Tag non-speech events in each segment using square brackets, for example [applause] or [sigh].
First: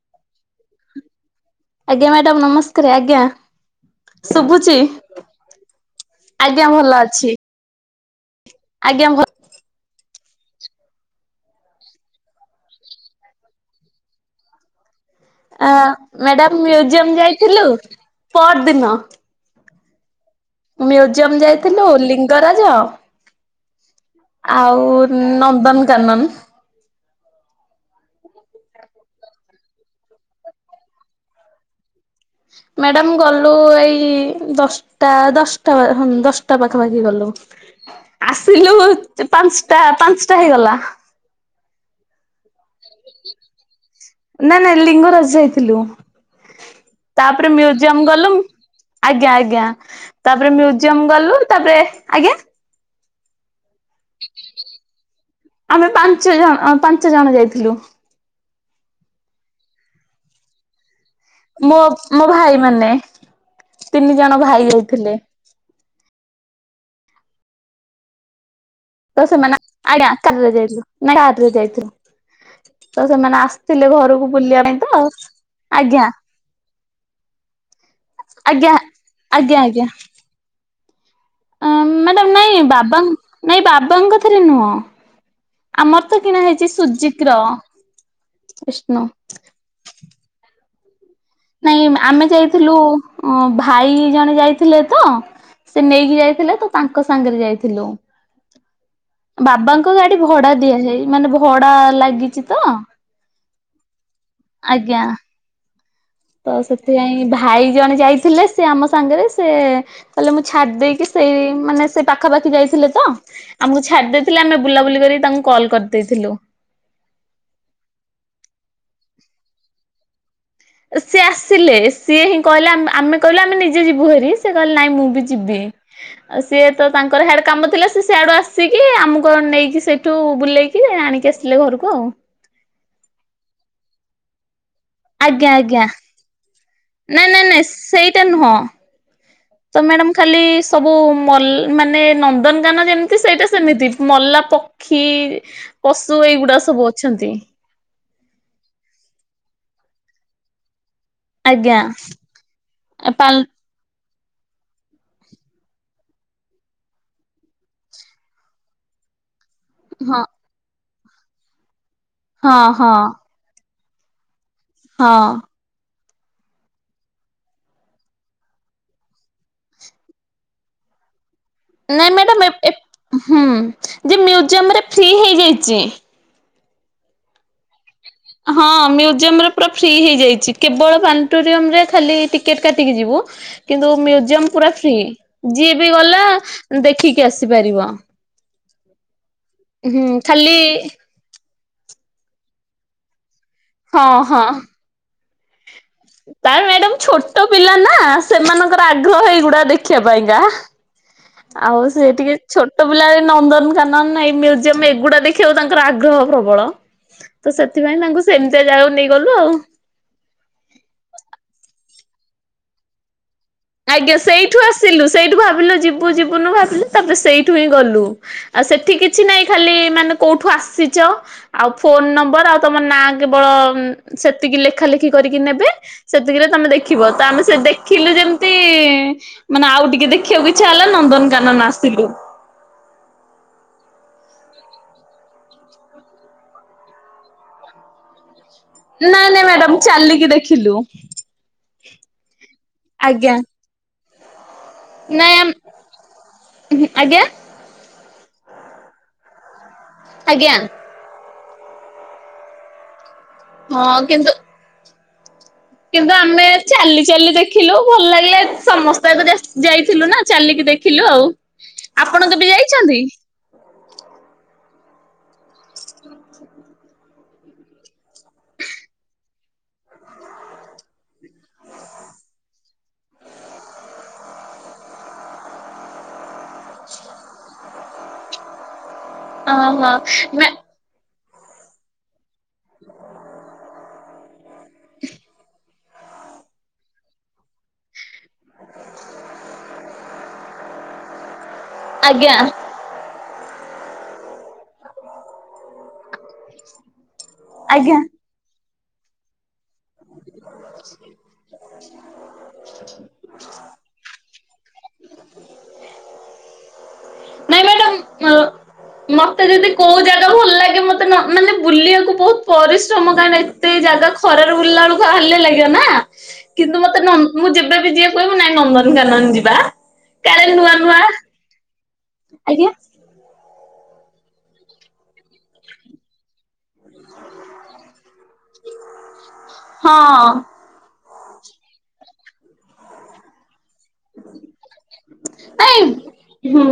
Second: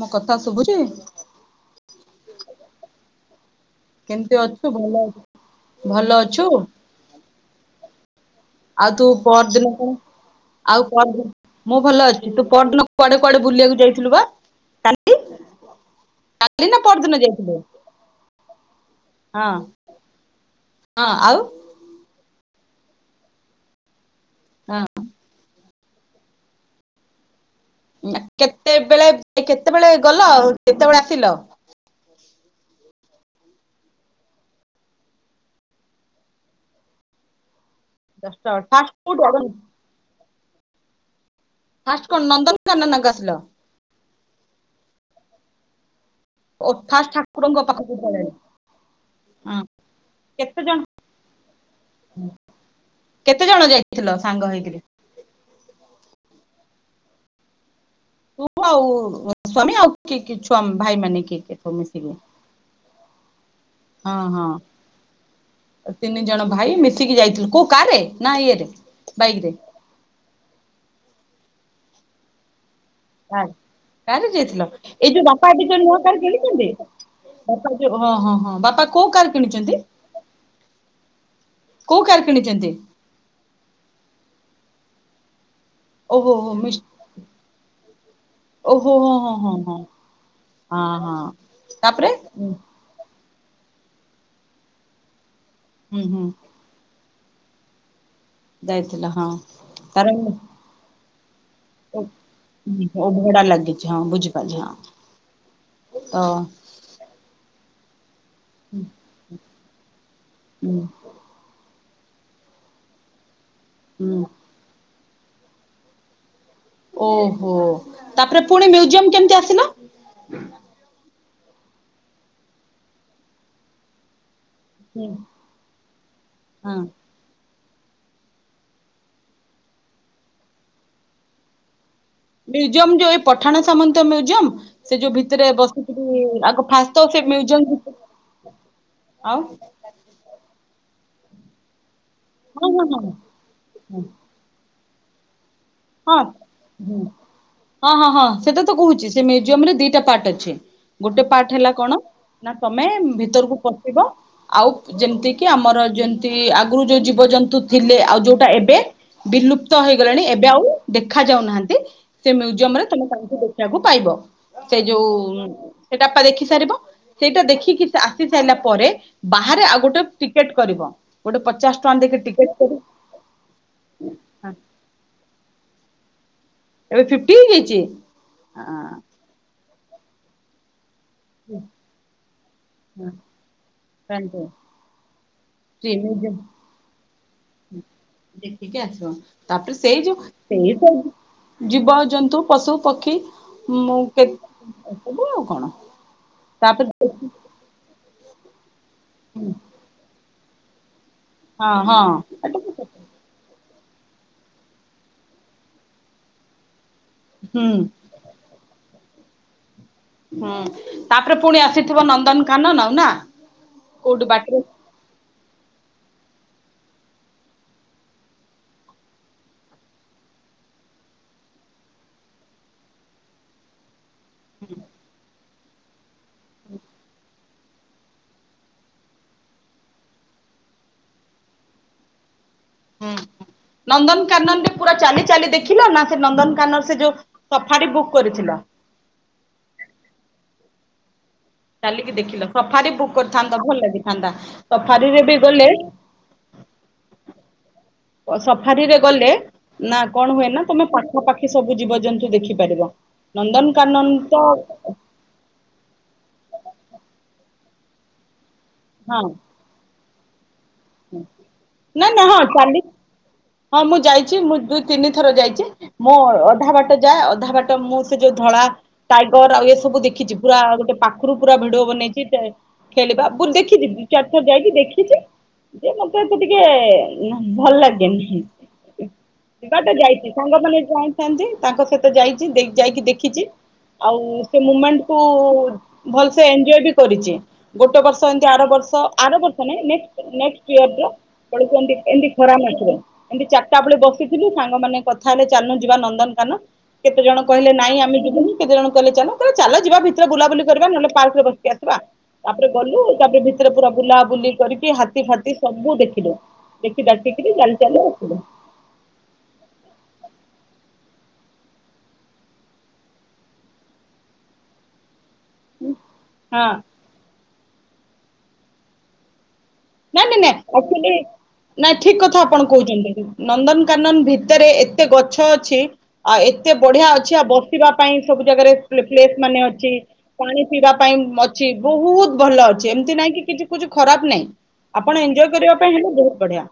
ମୋ କଥା ଶୁଭୁଛି ଆଜ୍ଞା ମାଡାମ ନମସ୍କାର ଆଜ୍ଞା କେମିତି ଅଛୁ ଶୁଭୁଛି ଭଲ ଅ ଭଲ ଅଛୁ? ଆଜ୍ଞା ଭଲ ଅଛି। ଆଉ ତୁ ଆଜ୍ଞା ଭ ପହରଦିନକୁ ଆଉ ପହରଦିନ ମୁଁ ଭଲ ଅଛି ତୁ ପହରଦିନକୁ କୁଆଡେ କୁଆଡେ ବୁଲିବାକୁ ଯାଇଥିଲୁ ପା ମାଡାମ ମୁଜିୟମ ଯାଇଥିଲୁ ପହରଦିନ ହଁ ହଁ ମ୍ୟୁଜିୟମ ଆଉ ଯାଇଥିଲୁ ଲିଙ୍ଗ ଲିଙ୍ଗରାଜ ହଁ ଆଉ ନନ୍ଦନ କାନନ କେତେବେଳେ କେତେବେଳେ ଗଲ ଆଉ କେତେବେଳେ ଆସିଲ? ମାଡାମ ଗଲୁ ଏଇ ଦଶଟା ଦଶଟା ହଁ ଦଶଟା ପାଖାପାଖି ଗଲୁ। ଦଶଟା ବେଳେ ଆସିଲୁ ଫାଷ୍ଟ କୋଉଠୁ ଆଗ? ପାଞ୍ଚଟା ପାଞ୍ଚ ହେଇଗଲା। ଫାଷ୍ଟ କଣ ନନ୍ଦନ ନା ନାଇଁ ଲିଙ୍ଗରାଜ ଯାଇ ଥିଲୁ। ଓ ଫାଷ୍ଟ ତାପରେ ଠାକୁରଙ୍କ ପାଖକୁ ମ୍ୟୁଜିୟମ ପଳେଇଲ ଗଲୁ ଆଜ୍ଞା ହଁ ଆଜ୍ଞା ତାପରେ କେତେ ଜଣ ମ୍ୟୁଜିୟମ ଗଲୁ ତାପରେ ଆଜ୍ଞା କେତେ ଜଣ ଯାଇଥିଲ ସାଙ୍ଗ ହେଇକିରି ଆମେ ପାଞ୍ଚ ଜଣ ପାଞ୍ଚ ଜଣ ଯାଇଥିଲୁ। ତୁ ଆଉ ତୋସ୍ଵାମୀ ଆଉ କିଏ କିଏ ଛୁଆ ଭାଇ ମାନେ କିଏ କିଏ ସବୁ ମୋ ମିଶିକି? ମୋ ଭାଇ ମାନେ ତିନି ହଁ ଜଣ ଭାଇ ହଁ ଯାଇଥିଲେ। ତିନି ଜଣ ଭାଇ ମିଶିକି ଯାଇଥିଲୁ କୋଉ କାର୍ ରେ ନା ଇଏରେ ତ ବାଇକ୍ ରେ ସେମାନେ ଆ [inaudible] ଯାଇଥିଲୁ ନା କାର୍ ରେ ଯାଇଥିଲୁ। [inaudible] ଆ ଆସିଥିଲେ କାର ଘରକୁ ବୁଲିବା ଯାଇଥିଲ ପାଇଁ ତ ଏଇ ଯୋଉ ବାପା ଏବେ ଯୋଉ ନୂଆ ଆଜ୍ଞା କାର କିଣିଛନ୍ତି ବାପା ଯୋଉ ହଁ ହଁ ହଁ ଆଜ୍ଞା ବାପା କୋଉ କାର କିଣିଛନ୍ତି। କୋଉ କାର ମ୍ୟାଡାାମ ନାଇଁ କିଣିଛନ୍ତି? ବାବା ନାଇଁ ବାବାଙ୍କ ରେ ନୁହଁ। [inaudible] ଆମର ତ ଓହୋ କିଣା ହୋ ହେଇଛି ମିସ୍ ସୁଜୁକିର ଓହୋ ବିଷ୍ଣୁ। ହୋ ହଁ ହଁ ହଁ ହଁ ହଁ। ନାଇଁ ତାପରେ ଆମେ ହୁଁ ଯାଇଥିଲୁ। ଅ ଭାଇ ଜଣେ ଯାଇଥିଲେ ତ। ସେ ହୁଁ ନେଇକି ହୁଁ ଯାଇଥିଲେ ତ ତାଙ୍କ ସ ସାଙ୍ଗରେ ଯାଇଥିଲୁ। ଯାଇଥିଲ ହଁ ବାବାଙ୍କ ତାର ଗାଡି ଭଡା ଦିଆଯାଏ। ମାନେ ବ [inaudible] ଓ ଓ ଭଡା ଲାଗିଛି ହଁ ବୁଝିପାରିଲି ଆଜ୍ଞା ହଁ। ତ ସେଥିପାଇଁ ଭାଇ। ଜଣେ ଯାଇ ଥିଲେ ସେ ଆମ ସାଙ୍ଗରେ ସେ କହିଲେ ମୁଁ ହୁଁ ଛାଡ଼ିଦେଇକି ସେଇ ମାନେ। ସେ ପାଖାପାଖି ଯାଇଥିଲେ ତ। ଆମକୁ ଛାଡି ହୁଁ। ଦେଇଥିଲେ ଆମ ବୁଲାବୁଲି କରି ତାଙ୍କୁ କଲ୍ କରିଦେଇଥିଲୁ। ଓହୋ ତାପରେ ପୁଣି ମ୍ୟୁଜିୟମ କେମିତି ଆସିଲ। ସିଏ ଆସିଲେ ସିଏ ହିଁ କହିଲେ ଆମେ କହିଲୁ ଆମେ ନିଜେ ଯିବୁ ଭାରି। ସେ କହିଲ ନାଇଁ ହୁଁ। ମୁଁ ବି ଯିବି ଆଉ ସିଏ ହଁ ତ ତାଙ୍କର ଆଡ଼େ କାମ। ଥିଲା ସେ ସିଆଡ଼ୁ ଆସିକି ଆମକୁ ଆଉ ନେଇକି ସେଇଠୁ ବୁଲେଇକି ଆଣିକି ଆସିଥିଲେ ଘରକୁ ଆଉ। ମ୍ୟୁଜିୟମ୍ ଯୋଉ ଏ ପଠାଣି ସାମନ୍ତ ମ୍ୟୁଜିୟମ୍। ଆଜ୍ଞା ଆଜ୍ଞା ଫାଷ୍ଟ ତ ସେ ନାଇଁ ନାଇଁ ମ୍ୟୁଜିୟମ ନାଇଁ ଭିତ ସେଇଟା ନୁହଁ ଆଉ ତ ମ୍ୟାଡାମ୍ ଖାଲି ସବୁ ମଲା ମାନେ। ହଁ ହଁ ନନ୍ଦନକାନନ ହଁ ଯେମିତି ସେଇଟା ସେମିତି ମଲା ପ ଖିର ପଶୁ ହଁ। ଏଇଗୁଡ଼ା ସବୁ ଅଛନ୍ତି। ସେଇଟା ତ କହୁଛି ସେ ମ୍ୟୁଜିୟମ୍ ରେ ଦିଟା ପାର୍ଟ ଅଛି। ଗୋଟେ ପାର୍ଟ ହେଲା ଆଜ୍ଞା କଣ ନା ତମେ ପାଲ ଭିତରକୁ ପଶିବ। ଆଉ ଯେମିତି କି ଆମର ଯେନ୍ତି ଆଗରୁ ଯୋଉ ଜୀବଜନ୍ତୁ ଥିଲେ ଆଉ ଯୋଉଟା ଏବେ ବିଲୁ ବିଲୁପ୍ତ ହଁ ହୋଇଗଲେଣି ଏ ଆଉ ଦେଖା ଯାଉନାହାଁନ୍ତି। ସେ ହଁ ମ୍ୟୁଜିୟମ୍ ରେ ହଁ ତମେ ତାହାକୁ ଦେଖିବାକୁ। ପାଇବ। ସେଇ ହଁ ଯୋଉ। ସେଟାପା ଦେଖି ସାରିବ ସେଇଟା ଦେଖିକି ଆସି ସାରିଲା ପରେ ବାହାରେ ଆଉ ଗୋଟେ ଟିକେଟ୍ କରିବ। ଗୋଟେ ପଚାଶ ଟଙ୍କା ନାଇଁ ଦେଇକି ମ୍ୟାଡାମ୍ ଟିକେଟ ଏପ୍ କରି ଏପ ହୁଁ ଯେ ମ୍ୟୁଜିୟମ୍ ରେ ଫ୍ରି ହେଇଯାଇଛି ଚି ଏବେ ଫିଫ୍ଟି ହେଇଯାଇଛି ହଁ ମ୍ୟୁଜିୟମ୍ର ପୁରା ଫ୍ରି ହେଇଯାଇଛି କେବଳ ପ୍ଲାନେଟୋରିୟମ୍ ରେ ଖାଲି ଟିକେଟ୍ କାଟିକି ଯିବୁ କିନ୍ତୁ ହଁ ହଁ ମ୍ୟୁଜିୟମ୍ ପୁରା ଫ୍ରୀ ଯିଏ ବି ଗଲା ଟ୍ରେନରେ ଦେଖିକି ଆସିପାରିବ। ଦେଖିକି ଆସିବ ତାପରେ ସେଇ ହୁଁ ଯୋଉ ଖାଲି ସେଇ ତ ଜୀବ ଜନ୍ତୁ ପଶୁ ପକ୍ଷୀ ମୁଁ କେତେ ଦେଖିବୁ ଆଉ କଣ ତା ତାପରେ ମ୍ୟାଡ଼ାମ୍ ଛୋଟ ପିଲା ନା ସେମାନଙ୍କ ଆଗ୍ରହ ହେଇଗୁଡ଼ା ଦେଖିବା ପାଇଁକା ହଁ ଆଉ ହଁ ସେ ଟିକେ ଏଟା ତ ଛୋଟ ସତ। ପିଲା ବି ନନ୍ଦନକାନନ ନହେଲେ ନାଇଁ ମ୍ୟୁଜିୟମ୍ ଏଗୁଡ଼ା ଦେଖିବାକୁ ତାଙ୍କର ଆଗ୍ରହ ପ୍ରବଳ ତ ହୁଁ ସେଥିପାଇଁ ତାଙ୍କୁ ସେମିତିଆ ଜାଗାକୁ ନେଇକି ଗଲୁ ଆଉ। ହୁଁ ତାପରେ ପୁଣି ଆସିଥିବ ନନ୍ଦନକାନନ ଆଉ ନା। ଆଜ୍ଞା କୋଉଠି ବାଟରେ ସେଇଠୁ ଆସିଲୁ ସେଇଠୁ ଭାରୁ ଭାବିଲୁ ଯିବୁ ଯିବୁନୁ ଭାବିଲୁ ତାପରେ ସେଇଠୁ ହିଁ ଗଲୁ ଆଉ ସେଠି କିଛି ନାଇଁ ଖାଲି ମାନେ କୋଉଠୁ ଆସିଛ ଆଉ ଫୋନ ନମ୍ବର ଆଉ ତମ ନାଁ କେବଳ ସେତିକି ଲେଖା ଲେଖି କରିକି ନେବେ ସେତିକିରେ ତମେ ଦେଖିବ ତ ଆମେ ସେ ଦେଖିଲୁ ଯେମତି ତି ମାନେ ଆଉ ଟିକେ ଦେଖିବାକୁ ଇଛା ହେଲା ନନ୍ଦନକାନନ ଆସିଲୁ। ହୁଁ ନନ୍ଦନକାନନରେ ପୁରା ଚାଲି ଚାଲି ଦେଖିଲ ନା ସେ ନନ୍ଦନକାନନ ସେ ଯୋଉ ସଫାଡି ବୁକ୍ କରିଥିଲ। ନାଇଁ ନାଇଁ ମ୍ୟାଡାାମ ଚାଲିକି ଦେଖିଲୁ। ଚାଲିକି ଦେଖିଲ ସଫାରି ବୁକ୍ ଆଜ୍ଞା। କରିଥାନ୍ତ ଭଲ ଲାଗି ଚାନ୍ଦା ସଫାରିରେ ବି ନାଇଁ ଗଲେ ଆଜ୍ଞା ସଫାରିରେ ଗଲେ ନା କଣ ହୁଏ ଆଜ୍ଞା ଆଜ୍ଞା ନା ତମେ ପାଖାପାଖ ସବୁ ଜୀବଜନ୍ତୁ ଦେଖିପାରିବ। ନନ୍ଦନକାନନ ହଁ କିନ୍ତୁ ତ କିନ୍ତୁ ଆମେ ଚାଲି ଚାଲି ଦେଖିଲୁ ଭଲ ଲାଗିଲା। ସମସ୍ତେ ଆଗ ଯା ଯାଇଥିଲୁ ନା ଚାଲିକି ଦେଖି ଦେଖିଲୁ ଆଉ ନା ନା ଆପଣ ହଁ କେବେ ଚାଲି ଯାଇଛନ୍ତି। ହଁ ମୁଁ ଯାଇଛି ମୁଁ ଦୁଇ। କେେ [unintelligible] ଥର ଯାଇଛି ମଁ ଅଧା ବାଟ। ଯାଏ ଅଧା ବାଟ ମୁଁ ସେ ଯୋଉ ଧଳା ଟାଇଗର ଆଉ ଇଏ ସବୁ ଦେଖିଛି ପୁରା ଗୋଟେ ପାଖରୁ ପୁରା ଭିଡିଓ ବନେଇଛି ଖେଳିବା ଦେଖିଛି ଦି ଚାରି ର ଯାଇକି ଦେଖିଛି ଯେ ମତେ ଏ ତ ଟିକେ ଭଲ ଲାଗେନି। ହଁ। ସେବା ଓହୋ ତ ଯାଇଛି ନା ସାଙ୍ଗମାନେ ଯା ତାଙ୍କ ସହିତ ଯାଇଛି ଯାଇକି ଦେଖିଛି ଆଉ ସେ ମୁମେଣ୍ଟ କୁ ଭଲସ ଏନ୍ଜୟ ବି କରିଛି ଗୋଟେ ବର୍ଷ ଏମ୍ ଆର ବର୍ଷ ଆର ବର୍ଷ ନାଇ ନେକ୍ ନେକ କିଏ ଅଛି [unintelligible] ପଳୁଛନ୍ତି ଏମିତି ଆଜ୍ଞା ଖରା ନଥିବ। ଏମିତି ଚାରିଟା ବେଳେ ବସିଥିଲୁ ସାଙ୍ଗମାନୋନେ କଥା ହେଲେ ଚାଲୁନ୍ ଯିବା ନନ୍ଦନକାନ। କେତେ ଜଣ କହିଲେ ନାଇଁ ଆଜ୍ଞା ଆମେ ଯିବୁିନି। କେତେ ଜଣ କହି଼ଲେ ଚାଲ ଚାଲ ଯିବା ଭିତରେ ବୁଲାବୁଲି କରିବା ନହେଲେ ପାର୍କରେ ବସିକି ଆସିବା ତାପରେ ଗଲୁ ତାପରେ ଭିତରେ ପୁରା ବୁଲାବୁଲି କରି ହାତୀ ଫାତୀ ସବୁ ଦେଖିଲୁ ଦେଖି ଦାଖି। ନାଇଁ ମ୍ୟାଡାାମ ମତେ ଯଦି କୋଉ ଜାଗା ଭଲ ଲାଗେ। ମତେ ମାନେ ବୁଲିବାକୁ ବହୁତ ପରିଶ୍ରମ କାରଣ ଏତେ ଜାଗା ଖରାରେ ବୁଲିଲା ବେଳକୁ ହାଲ ଭଲ ଲାଗିବ ନା ହଁ। କିନ୍ତୁ ମତେ ନନ୍ ମୁ ଯେ ମତେ ବି ଯିଏ କହେ ମୁଁ ନାଇଁ ନନ୍ଦନକାନନ ଯିବା। ନା ନା କାଳେ ନା ନୂଆ ନୂଆ ଆକ୍ଚୁଆଲି। ନାଇଁ ଠିକ କଥା ଆପଣ ଆଜ୍ଞା କହୁଛନ୍ତି। ନନ୍ଦନକାନନ ଭିତରେ ଏତେ ଗଛ ଅଛି ଆଉ ଏତେ ବଢିଆ ଅଛି ଆଉ ବସିବ। ପାଇଁ ସବୁ ଜାଗାରେ ପ୍ଲେ ପ୍ଲେସ୍ ମାନେ ଅଛି ହଁ ପାଣି ପିଇବା। ପାଇଁ ଅଛି ବହୁତ ଭଲ ଅଛି ଏମିତି ନାଇଁ କି କି। ଦେଖୁଛୁ ଖରାପ ନାଇଁ। ନାଇଁ ହୁଁ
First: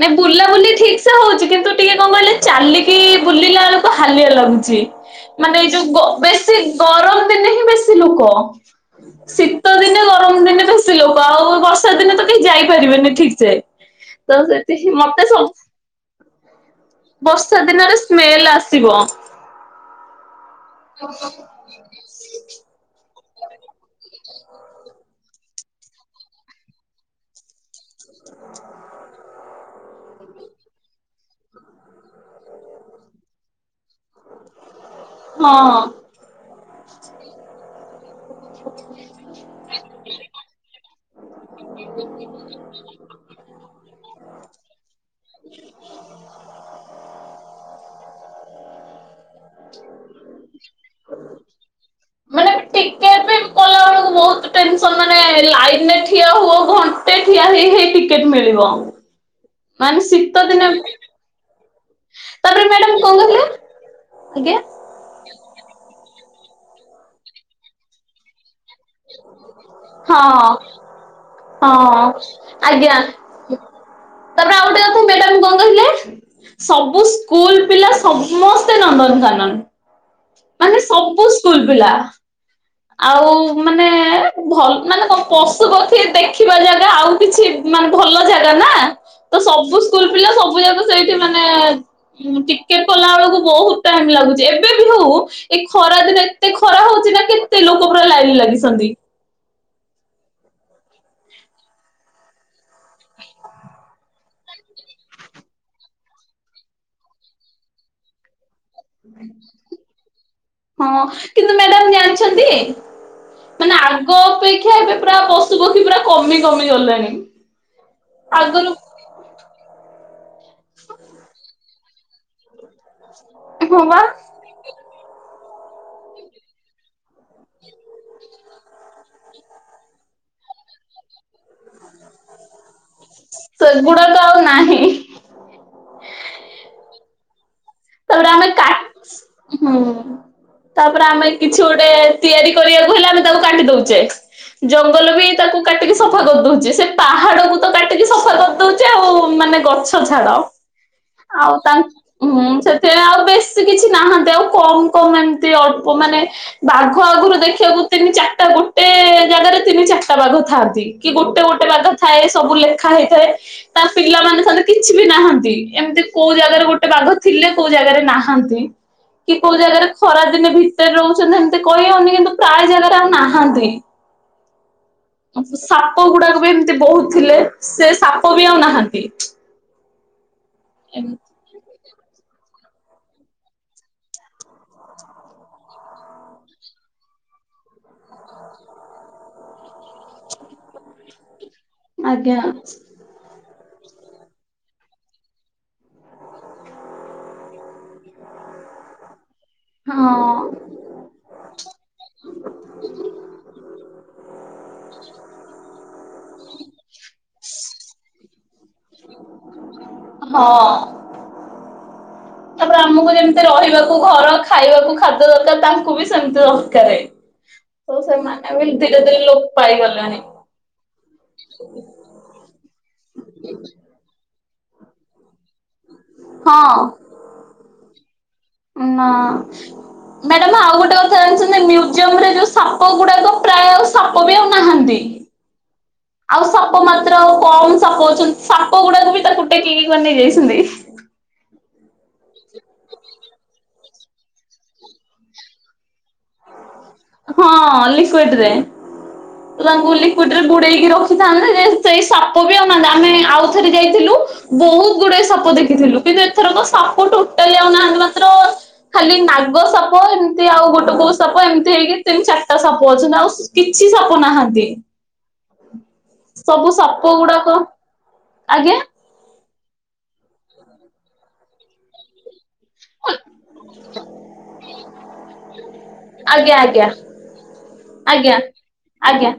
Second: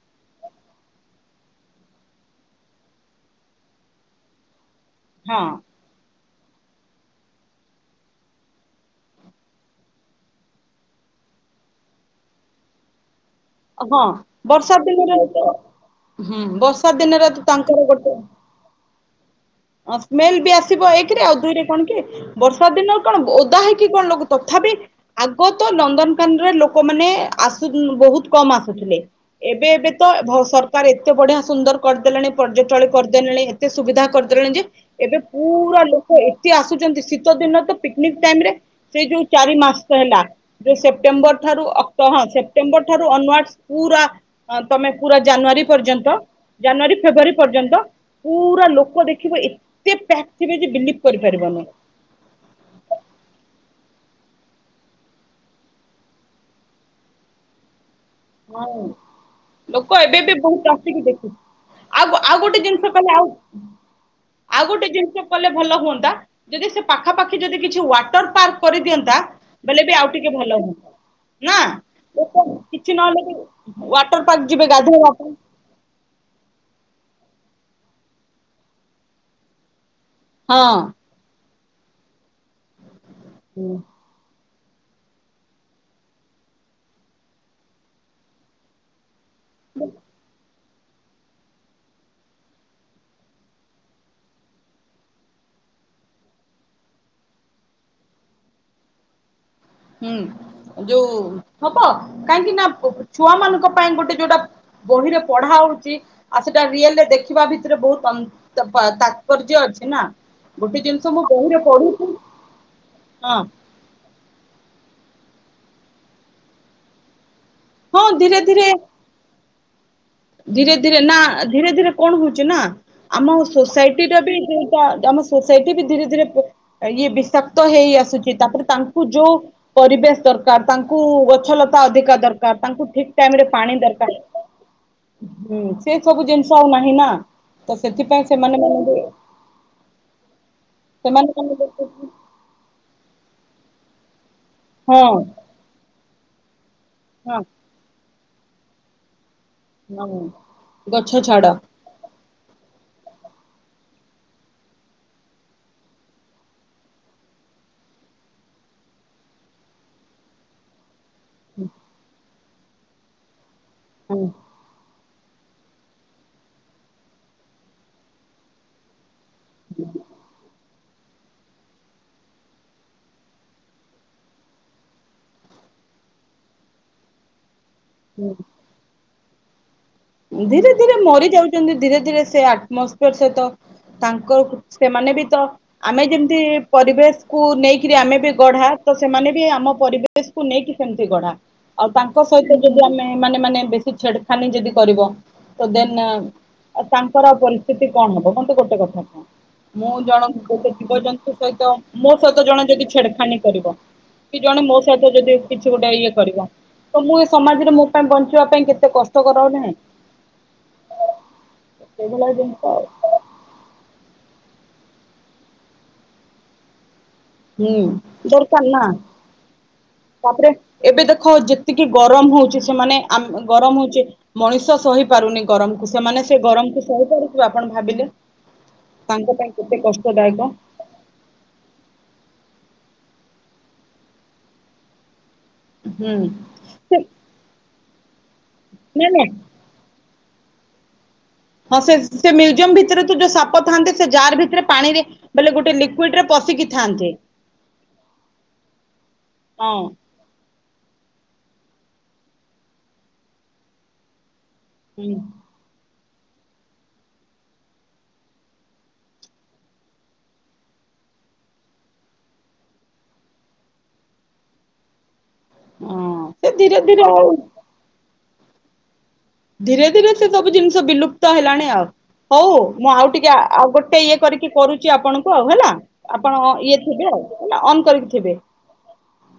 ନାଇଁ ବୁଲା ବୁଲି ଠିକ। ଇଚ୍ଛା ହଉଛି କିନ୍ତୁ ଟିକେ କଣ କହିଲେ ଚାଲିକି ବୁଲିଲା ବେଳକୁ ହାଲିଆ ଲାଗୁଛି। ହଁ ମାନେ ଏଇ ଯୋଉ ବ ବେଶୀ। ଗରମ ଦିନେ ହିଁ ବେଶୀ ଲୋକ ଶୀତ ଦିନେ ଗରମ ଦିନେ। ସେ ଲୋକ ଆଉ ବର୍ଷା ଦିନେ ତ କେହି ଯାଇପାରିବେନି ସେଠିକି। ସେ ହଁ ତ ବର୍ଷା ସେଠି ଦିନରେ ମତେ ସ ତ ହୁଁ ବ ବର୍ଷା ଦିନରେ ତ ତାଙ୍କର ଗୋଟେ ସ୍ମେଲ ଆସିବ ସ୍ମେଲ୍ ବି ଆସିବ ଏଇଥି ରେ ଆଉ ଦୁଇରେ କଣ କି ବର୍ଷା ଦିନ। କଣ ଓଦା ହେଇକି କଣ ଲୋକ ତଥାପି ଆଗ ତ ନନ୍ଦନକାନରେ ଲୋକମାନେ ଆସୁ [unintelligible] କମ୍ ଆସୁଥିଲେ ଏ ଏବେ ଏବେ ତ ଭ ସରକାର ଏତେ ବଢିଆ ସୁନ୍ଦର କରିଦେଲେଣି ପର୍ଯ୍ୟଟଳି କରିଦେଲେଣି ଏତେ ସୁବିଧା କରିଦେଲେଣି ଯେ। ଏବେ ପୁରା ହଁ। ଲୋକ ଏ ନ୍ତି ଆସୁଛନ୍ତି ଶୀତ ଦିନ ତ ପି ପିକିନିକ୍ ଟାଇମ୍ ରେ ସେ ଯୋଉ ଚାରି ମାସ ହେଲା ଯୋଉ ସେ ସେପ୍ଟେମ୍ବରଠାରୁ ଅକ୍ଟ ହଁ ସେପ୍ଟେମ୍ବର। ଠାରୁ ଅନୱାର୍ଡଶ୍ ପୁରା ତମେ ପୁରା ଜାନୁଆରୀ ପର୍ଯ୍ୟନ୍ତ ଜାନୁଆରୀ ଫେବୃଆାରୀ ପର୍ଯ୍ୟନ୍ତ ପୁରା ଲୋକ ଦେଖିବ ଏତେ ପ୍ୟାକ ଥିବେ ଯେ ବିଲିଭ୍ କରିପାରିବନି। ମାନେ ଟେନସନ୍ ମାନେ ଲାଇନରେ ଠିଆ ହୁଅ ଘଣ୍ଟେ ଠିଆ ହେଇ ହେଇ ଟି ହୁଁ ଲୋକ ଏବେ ବି ଶୀତ ଦିନେ ବହୁତ ଆସିକି ଦେଖୁ ଆଉ ଆଉ ଗୋଟେ ତାପରେ ଜିନିଷ ମ୍ୟାଡାମ କଲେ କଣ ଆଉ କହିଲେ ଆଜ୍ଞା ଆଉ ଗୋଟେ ଜିନିଷ କଲେ ଭଲ ହୁଅନ୍ତା। ଯଦି ସେ ପାଖାପାଖି ଯଦି କିଛି ୱାଟର ପାର୍କ। କରିଦିଅନ୍ତା ବେଲେ ବି ଆଉ ଟିକେ ଭଲ ହଁ। ହୁଅନ୍ତା ହଁ ନା। କିଛି ଆଜ୍ଞା ନ ହେଲେ ବି ୱାଟର ପାର୍କ ତାପରେ ଯିବେ ଆଉ ଗୋଟେ କଥା ଗାଧେଇବା ପାଇଁ। ମ୍ୟାଡାମ ସ୍କୁଲ୍ ପିଲା ସମସ୍ତେ ନନ୍ଦନକାନନ। ମାନେ ହଁ। ସବୁ ସୁ ସ୍କୁଲ ପିଲା। ଆଉ ମାନେ। ଭଲ ମାନେ କଣ ପଶୁପକ୍ଷୀ ଦେଖିବା ଯାଗା ଆଉ କିଛି ମାନେ ଭଲ ଜାଗା ନା। ତ ସବୁ ସ୍କୁଲ୍ ପିଲା ସବୁ ଯାକ ସେଇଠି ମାନେ ଟିକେଟ୍ କଲା ବେଳକୁ ବହୁତ ଟାଇମ ଲାଗୁଛି ଏବେ ବି ହଉ ଏ ଖରା ଦିନ ଏତେ ଖରା ହଉଛି ନା କେ କେତେ ଲୋକ ପୁରା ଲାଇନି ଲାଗିଚନ୍ତି। ହୁଁ ଯୋଉ ହବ କାହିଁକି ନା ଛୁଆ ମାନଙ୍କ ପାଇଁ ଗୋଟେ ଯୋଉଟା ବହିରେ ପଢା ହଉଛି ଆଉ ସେଟା ରିଏଲରେ ଦେଖିବା ଭିତରେ ବହୁତ ଅନ୍ ଗୋଟେ ଜିନିଷ ହଁ ମୁଁ କିନ୍ତୁ ବହିରେ ମ୍ୟାଡ଼ାମ ପଢୁଛି ଜାଣିଛନ୍ତି ହଁ ମାନେ ଆଗ ଅପେ କ୍ଷା ଏବେ ପୁରା ପଶୁ ପକ୍ଷୀ ପୁରା କମି କମି ଗଲେଣି। ହଁ ଧୀରେ ଧୀରେ। ଆଗରୁ ଧୀରେ ଧୀରେ ନା ଧୀରେ ଧୀରେ କଣ ହଉଛି ନା। ଆମ ହଁ ବା ସୋସାଇଟିର ବି ଯୋଉଟା ଆମ ସୋ ସେଇଠି ବି ଧୀରେ ଧୀରେ ଇଏ ବିଷାକ୍ତ ହେଇ ଆସୁଛି ତାପରେ ତାଙ୍କୁ ଯୋଉ ପରିବେଶ ଦରକାର ତାଙ୍କୁ ଗଛଲତା ଅଧିକା ଦରକାର ତାଙ୍କୁ ଠିକ ଟାଇମ ରେ ପାଣି ସେଗୁଡା ଦରକାର ତ ଆଉ ନାହିଁ। ହୁଁ ସେ ସବୁ ଜିନିଷ ଆଉ ନାହିଁ ନା। ହଁ। ତାପରେ ଆମେ ହୁଁ ତାପରେ ଆମେ ସେମାନେ କିଛି ମାନେ ଗୋଟେ ତିଆରି କରିବାକୁ ହେଲେ ଆମେ ତାକୁ କାଟି ଦଉଛେ। ଜଙ୍ଗଲ ହଁ ବି ତାକୁ କାଟିକି ସଫା କରିଦଉଚେ ସେ ହଁ। ପାହାଡକୁ ତ କାଟିକି ସଫା କରିଦଉଚେ ଆଉ। ମାନେ ଗଛ ହଁ ଛାଡ ଗଛ ଆଉ ଛାଡ ତା ହୁଁ ସେ ସେ ଆଉ ବେଶୀ କିଛି ନାହାନ୍ତି ଆଉ କମ କମ ଏମିତି ଅଳ୍ପ ମାନେ ବାଘ ଆଗରୁ ଦେଖିବାକୁ ତିନି ଚାରିଟା ଗୋଟେ ଜାଗାରେ ତିନି ଚାରିଟା ବାଘ ଥାଆନ୍ତି। କି ଗୋଟେ ଗୋଟେ ବାଘ ଥାଏ। ସବୁ ଲେଖା ହେଇଥାଏ। ତା ପିଲା ହୁଁ ମାନେ [unintelligible] କିଛି। ବି ନାହାନ୍ତି ଏମିତି କୋଉ ଜାଗାରେ ଗୋଟେ ବାଘ ଥିଲେ। କୋଉ ଜାଗାରେ ନାହାନ୍ତି। କି କୋଉ ଜାଗାରେ ଖରା ଦିନେ ଭି ଭିତରେ ରହୁଛନ୍ତି ଏମିତି କହିହଉନି କିନ୍ତୁ ପ୍ରାୟ ଜାଗାରେ ଆଉ ନାହାନ୍ତି। ସାପ ଗୁଡାକ ବି ଏମିତି ବହୁତ ଥିଲେ। ସେ ହୁଁ। ସାପ ବି ଆଉ ନାହାନ୍ତି। ଧୀରେ ଧୀରେ ମରି ଯାଉଛନ୍ତି ଧୀରେ। ଧୀରେ ସେ ଆଟମୋସ୍ଫିୟର ସହିତ ତାଙ୍କର ସେମାନେ ବି ତ ଆମେ ଯେମିତି ପରିବେଶକୁୁ ନେଇକିରି ଆମେ ବି ଗଢା ତ ସେମାନେ ବି ଆମ। ପରିବେଶକୁ ନେଇକି ସେମ୍ ସେଗଡା। ଆଉ ତାଙ୍କ ଆଜ୍ଞା ସହିତ ଯଦି ଆମେ ମାନେ ମାନେ। ବେଶ ଛେଡ଼ଖାନୀ ଯଦି। କରିବ ତ ଦେନ ତାଙ୍କର ପରିସ୍ଥିତି କଣ ହବ ମତେ ଗୋଟେ କଥା କୁହ। ମୁଁ ଜଣ ହଁ। ଗୋଟେ ଜୀବଜନ୍ତୁ ସହିତ ମୋ ସହିତ ଜଣେ ଯଦି ଛେଡଖାନୀ କରିବ କି ଜଣେ ମୋ ସହିତ ଯଦି କିଛି ଗୋଟେ ଇଏ କରିବ ତ ମୁଁ ଏ ସମାଜରେ ମୋ ପାଇଁ ବଞ୍ଚ [unintelligible] [inaudible] ହଁ। ସେଇଭଳିଆ ଜିନିଷ ତାପରେ ଆଉ। ଆମକୁ ଯେମିତି ରହିବାକୁ ଘର। ଖାଇବାକୁ ଖାଦ୍ୟ ଦରକାର ତାଙ୍କୁ ବି ସେମିତି ଦରକାର। ହୁଁ ଦରକାର ନା ଲୋପ ପାଇଗଲେଣି ତାପରେ ଏବେ ଦେଖ ଯେତିକି ଗରମ ହଉଛି ସେମାନେ ଆମ ଗରମ ହଉଛ। ମଣିଷ ସହି ପାରୁନି ଗରମ। ସେମାନେ ସେ ହଁ ଗରମକୁ ସୋଇପାରୁଥିବ ଆପଣ ଭାବିଲେ। ନା ତାଙ୍କ ପାଇଁ କେତେ କଷ୍ଟଦାୟକ ମ୍ୟାଡାମ ଆଉ ଗୋଟେ କଥା ଜାଣିଛନ୍ତି ମ୍ୟୁଜିଆମ୍ ରେ। ଯଉ ସାପ ଗୁଡାକ ପ୍ରାୟ ଆଉ ସାପ ବି ଆଉ ନାହାନ୍ତି। ହୁଁ ଆଉ ସାପ ସେ ମାତ୍ର କମ୍ ସପୋଜ ସାପ ନାଇଁ ଗୁଡାକୁ ବି ନାଇଁ ତାକୁ ଟେକିକି କରି ନେଇଯାଇ। [unintelligible] ହଁ ସେ ସେ ମ୍ୟୁଜିୟମ ଭିତରେ ତ ଯୋଉ ସାପ ଥାନ୍ତି ସେ ଜାର ଭିତରେ ପାଣିରେ ବଲେ ଗୋଟେ ଲିକୁଇଡରେ ହଁ ଲିକୁଇଡ ରେ ହଁ ତାଙ୍କୁ ଲିକୁଇଡ ରେ ବୁଡେଇକି ରଖ ଥାନ୍ତେ ଯେ ସେଇ ସାପ ବି ଅନା ଆମେ ଆଉଥରେ ଯାଇଥିଲୁ। ବହୁତ ହୁଁ ଗୁଡାଏ ସାପ ଦେଖିଥିଲୁ। କିନ୍ତୁ ଏଥରକ ସାପ ଟୋଟାଲି ଆଉ ନାହାନ୍ତି ମାତ୍ର ଖାଲି ନାଗ ସାପ ଏମିତି ଆଉ ଗୋଟେ କୋଉ ସାପ ଏମିତି ହେଇକି ତିନି ଚାରିଟା ସାପ ଅଛନ୍ତି ନା ଆଉ କିଛି ସାପ ନାହାନ୍ତି। ହଁ ସେ ସବୁ ଧୀରେ ଧୀରେ ସାପ ଆଉ ଗୁଡାକ ଆଜ୍ଞା ଧୀରେ ଧୀରେ ସେ ସବୁ ଜିନିଷ ବିଲୁପ୍ତ ହେଲାଣି ଆଉ ହଉ ମୁଁ ଆଉ ଟିକେ ଆଉ ଗୋଟେ ଇଏ କରିକି କରୁଛି ଆପଣଙ୍କୁ ଆଉ ହେଲା ଆପଣ ଆଜ୍ଞା ଇଏ ଆଜ୍ଞା ଥିବେ ଆଉ ହେଲା ଅନ୍ କରିକି ଥିବେ। ଆଜ୍ଞା ଆଜ୍ଞା